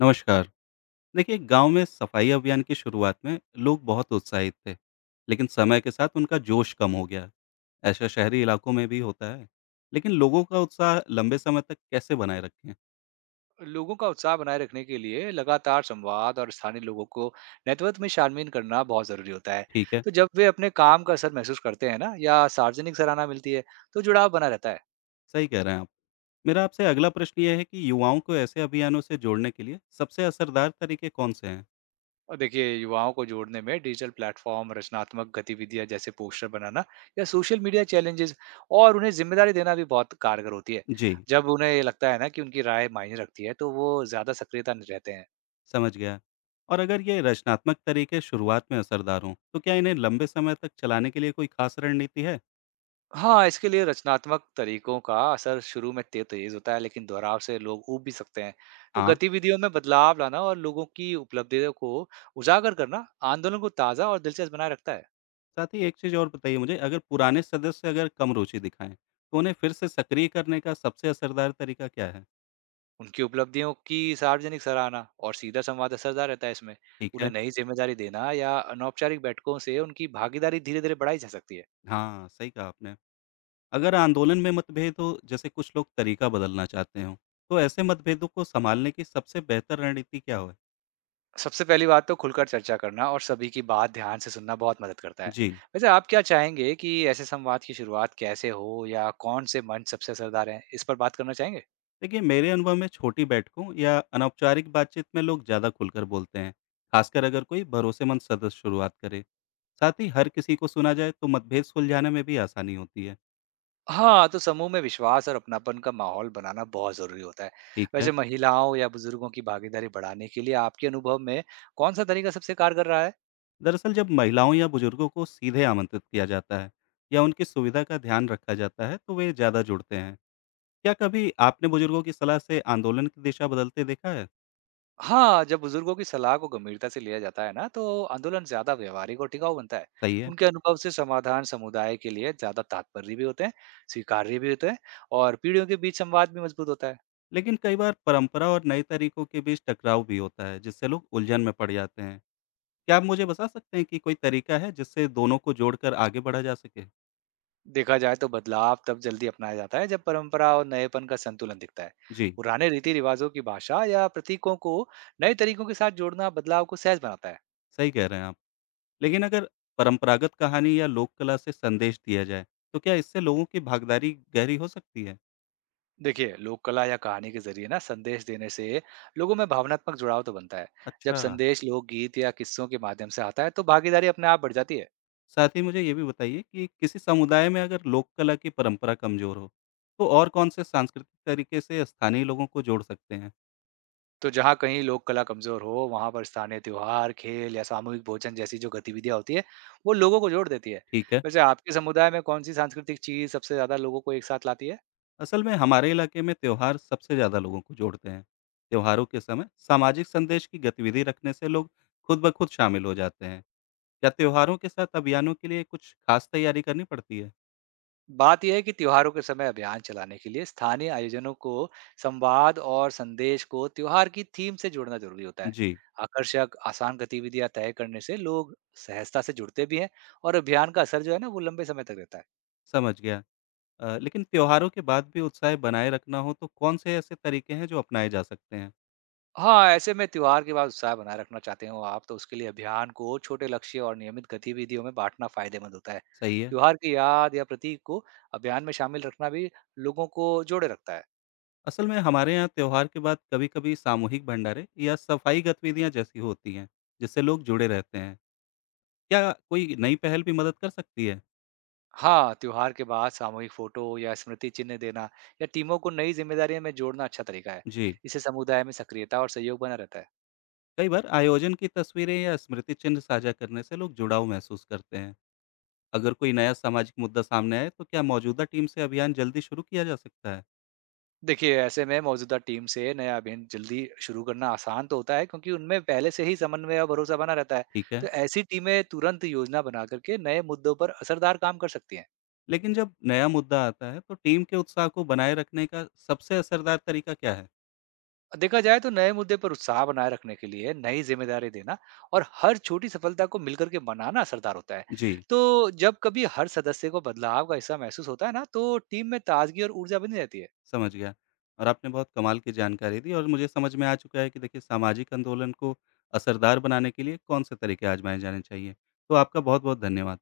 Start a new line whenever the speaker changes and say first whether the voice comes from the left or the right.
left: नमस्कार। देखिए, गाँव में सफाई अभियान की शुरुआत में लोग बहुत उत्साहित थे, लेकिन समय के साथ उनका जोश कम हो गया। ऐसा शहरी इलाकों में भी होता है, लेकिन लोगों का उत्साह लंबे समय तक कैसे बनाए रखें?
right: लोगों का उत्साह बनाए रखने के लिए लगातार संवाद और स्थानीय लोगों को नेतृत्व में शामिल करना बहुत ज़रूरी होता है।
left: ठीक है।
right: तो जब वे अपने काम का असर महसूस करते हैं ना, या सार्वजनिक सराहना मिलती है, तो जुड़ाव बना रहता है।
left: सही कह रहे हैं आप। मेरा आपसे अगला प्रश्न ये है कि युवाओं को ऐसे अभियानों से जोड़ने के लिए सबसे असरदार तरीके कौन-से हैं?
right: और देखिए, युवाओं को जोड़ने में डिजिटल प्लेटफॉर्म, रचनात्मक गतिविधियाँ जैसे पोस्टर बनाना या सोशल मीडिया चैलेंजेस और उन्हें जिम्मेदारी देना भी बहुत कारगर होती है।
left: जी,
right: जब उन्हें लगता है ना, कि उनकी राय मायने रखती है, तो वो ज़्यादा सक्रियता रहते हैं।
left: समझ गया। और अगर ये रचनात्मक तरीके शुरुआत में असरदार हों, तो क्या इन्हें लंबे समय तक चलाने के लिए कोई खास रणनीति है?
right: हाँ, इसके लिए रचनात्मक तरीकों का असर शुरू में ते तेज होता है, लेकिन दोहराव से लोग ऊब भी सकते हैं। तो
left: हाँ।
right: गतिविधियों में बदलाव लाना और लोगों की उपलब्धियों को उजागर करना आंदोलन को ताज़ा और दिलचस्प बनाए रखता है।
left: साथ ही एक चीज़ और बताइए मुझे, अगर पुराने सदस्य अगर कम रुचि दिखाएँ, तो उन्हें फिर से सक्रिय करने का सबसे असरदार तरीका क्या है?
right: उनकी उपलब्धियों की सार्वजनिक सराहना और सीधा संवाद असरदार रहता है इसमें।
left: ठीक
right: उन्हें
left: है।
right: नई जिम्मेदारी देना या अनौपचारिक बैठकों से उनकी भागीदारी धीरे-धीरे बढ़ाई जा सकती है।
left: हाँ, सही कहा आपने। अगर आंदोलन में मतभेद हो, जैसे कुछ लोग तरीका बदलना चाहते हों, तो ऐसे मतभेदों को सँभालने की सबसे बेहतर रणनीति क्या हो?
right: सबसे पहली बात तो खुलकर चर्चा करना और सभी की बात ध्यान से सुनना बहुत मदद करता है।
left: जी।
right: वैसे आप क्या चाहेंगे, कि ऐसे संवाद की शुरुआत कैसे हो या कौन से मंच सबसे असरदार हैं? इस पर बात करना चाहेंगे?
left: देखिए, मेरे अनुभव में छोटी बैठकों या अनौपचारिक बातचीत में लोग ज़्यादा खुलकर बोलते हैं, खासकर अगर कोई भरोसेमंद सदस्य शुरुआत करे। साथ ही हर किसी को सुना जाए, तो मतभेद सुलझाने में भी आसानी होती है।
right: हाँ, तो समूह में विश्वास और अपनापन का माहौल बनाना बहुत ज़रूरी होता है।
left: ठीक है।
right: वैसे महिलाओं या बुजुर्गों की भागीदारी बढ़ाने के लिए आपके अनुभव में कौन सा तरीका सबसे कारगर रहा है?
left: दरअसल जब महिलाओं या बुजुर्गों को सीधे आमंत्रित किया जाता है या उनकी सुविधा का ध्यान रखा जाता है, तो वे ज्यादा जुड़ते हैं। क्या कभी आपने बुजुर्गों की सलाह से आंदोलन की दिशा बदलते देखा है?
right: हाँ, जब बुजुर्गों की सलाह को गंभीरता से लिया जाता है ना, तो आंदोलन ज़्यादा व्यावहारिक और टिकाऊ बनता है।
left: सही है।
right: उनके अनुभव से समाधान समुदाय के लिए ज़्यादा तात्पर्य भी होते हैं, स्वीकार्य भी होते हैं, और पीढ़ियों के बीच संवाद भी मजबूत होता है।
left: लेकिन कई बार परंपरा और नए तरीकों के बीच टकराव भी होता है, जिससे लोग उलझन में पड़ जाते हैं। क्या आप मुझे बता सकते हैं कि कोई तरीका है जिससे दोनों को जोड़कर आगे बढ़ा जा सके?
right: देखा जाए तो बदलाव तब जल्दी अपनाया जाता है, जब परंपरा और नएपन का संतुलन दिखता है।
left: जी।
right: पुराने रीति रिवाजों की भाषा या प्रतीकों को नए तरीकों के साथ जोड़ना बदलाव को सहज बनाता है।
left: सही कह रहे हैं आप। लेकिन अगर परंपरागत कहानी या लोक कला से संदेश दिया जाए, तो क्या इससे लोगों की भागीदारी गहरी हो सकती है?
right: देखिए, लोक कला या कहानी के जरिए ना, संदेश देने से लोगों में भावनात्मक जुड़ाव तो बनता है। जब
left: अच्छा।
right: संदेश लोकगीत या किस्सों के माध्यम से आता है, तो भागीदारी अपने आप बढ़ जाती है।
left: साथ ही मुझे ये भी बताइए कि किसी समुदाय में अगर लोक कला की परंपरा कमजोर हो, तो और कौन से सांस्कृतिक तरीके से स्थानीय लोगों को जोड़ सकते हैं?
right: तो जहाँ कहीं लोक कला कमजोर हो, वहां पर स्थानीय त्योहार, खेल या सामूहिक भोजन जैसी जो गतिविधियां होती है, वो लोगों को जोड़ देती है।
left: ठीक है।
right: वैसे आपके समुदाय में कौन सी सांस्कृतिक चीज सबसे ज्यादा लोगों को एक साथ लाती है?
left: असल में हमारे इलाके में त्योहार सबसे ज्यादा लोगों को जोड़ते हैं। त्योहारों के समय सामाजिक संदेश की गतिविधि रखने से लोग खुद ब खुद शामिल हो जाते हैं। क्या त्योहारों के साथ अभियानों के लिए कुछ खास तैयारी करनी पड़ती है?
right: बात यह है कि त्योहारों के समय अभियान चलाने के लिए स्थानीय आयोजनों को, संवाद और संदेश को त्योहार की थीम से जोड़ना जरूरी होता है।
left: जी,
right: आकर्षक, आसान गतिविधियां तय करने से लोग सहजता से जुड़ते भी हैं, और अभियान का असर जो है ना, वो लंबे समय तक रहता है।
left: समझ गया। लेकिन त्योहारों के बाद भी उत्साह बनाए रखना हो, तो कौन से ऐसे तरीके हैं जो अपनाए जा सकते हैं?
right: हाँ, ऐसे में त्योहार के बाद उत्साह बनाए रखना चाहते हो आप, तो उसके लिए अभियान को छोटे लक्ष्य और नियमित गतिविधियों में बांटना फायदेमंद होता है।
left: सही है।
right: त्योहार की याद या प्रतीक को अभियान में शामिल रखना भी लोगों को जोड़े रखता है।
left: असल में हमारे यहाँ त्योहार के बाद कभी कभी सामूहिक भंडारे या सफाई गतिविधियाँ जैसी होती हैं, जिससे लोग जुड़े रहते हैं। क्या कोई नई पहल भी मदद कर सकती है?
right: हाँ, त्योहार के बाद सामूहिक फोटो या स्मृति चिन्ह देना या टीमों को नई जिम्मेदारियों में जोड़ना अच्छा तरीका है।
left: जी।
right: इससे समुदाय में सक्रियता और सहयोग बना रहता है।
left: कई बार आयोजन की तस्वीरें या स्मृति चिन्ह साझा करने से लोग जुड़ाव महसूस करते हैं। अगर कोई नया सामाजिक मुद्दा सामने आए, तो क्या मौजूदा टीम से अभियान जल्दी शुरू किया जा सकता है?
right: देखिए, ऐसे में मौजूदा टीम से नया अभियान जल्दी शुरू करना आसान तो होता है, क्योंकि उनमें पहले से ही समन्वय और भरोसा बना रहता है।
left: ठीक है।
right: तो ऐसी टीमें तुरंत योजना बना करके नए मुद्दों पर असरदार काम कर सकती हैं।
left: लेकिन जब नया मुद्दा आता है, तो टीम के उत्साह को बनाए रखने का सबसे असरदार तरीका क्या है?
right: देखा जाए तो नए मुद्दे पर उत्साह बनाए रखने के लिए नई जिम्मेदारी देना और हर छोटी सफलता को मिलकर के मनाना असरदार होता है।
left: जी,
right: तो जब कभी हर सदस्य को बदलाव का हिस्सा महसूस होता है ना, तो टीम में ताजगी और ऊर्जा बनी रहती है।
left: समझ गया। और आपने बहुत कमाल की जानकारी दी, और मुझे समझ में आ चुका है कि देखिए सामाजिक आंदोलन को असरदार बनाने के लिए कौन से तरीके आज़माए जाने चाहिए। तो आपका बहुत-बहुत धन्यवाद।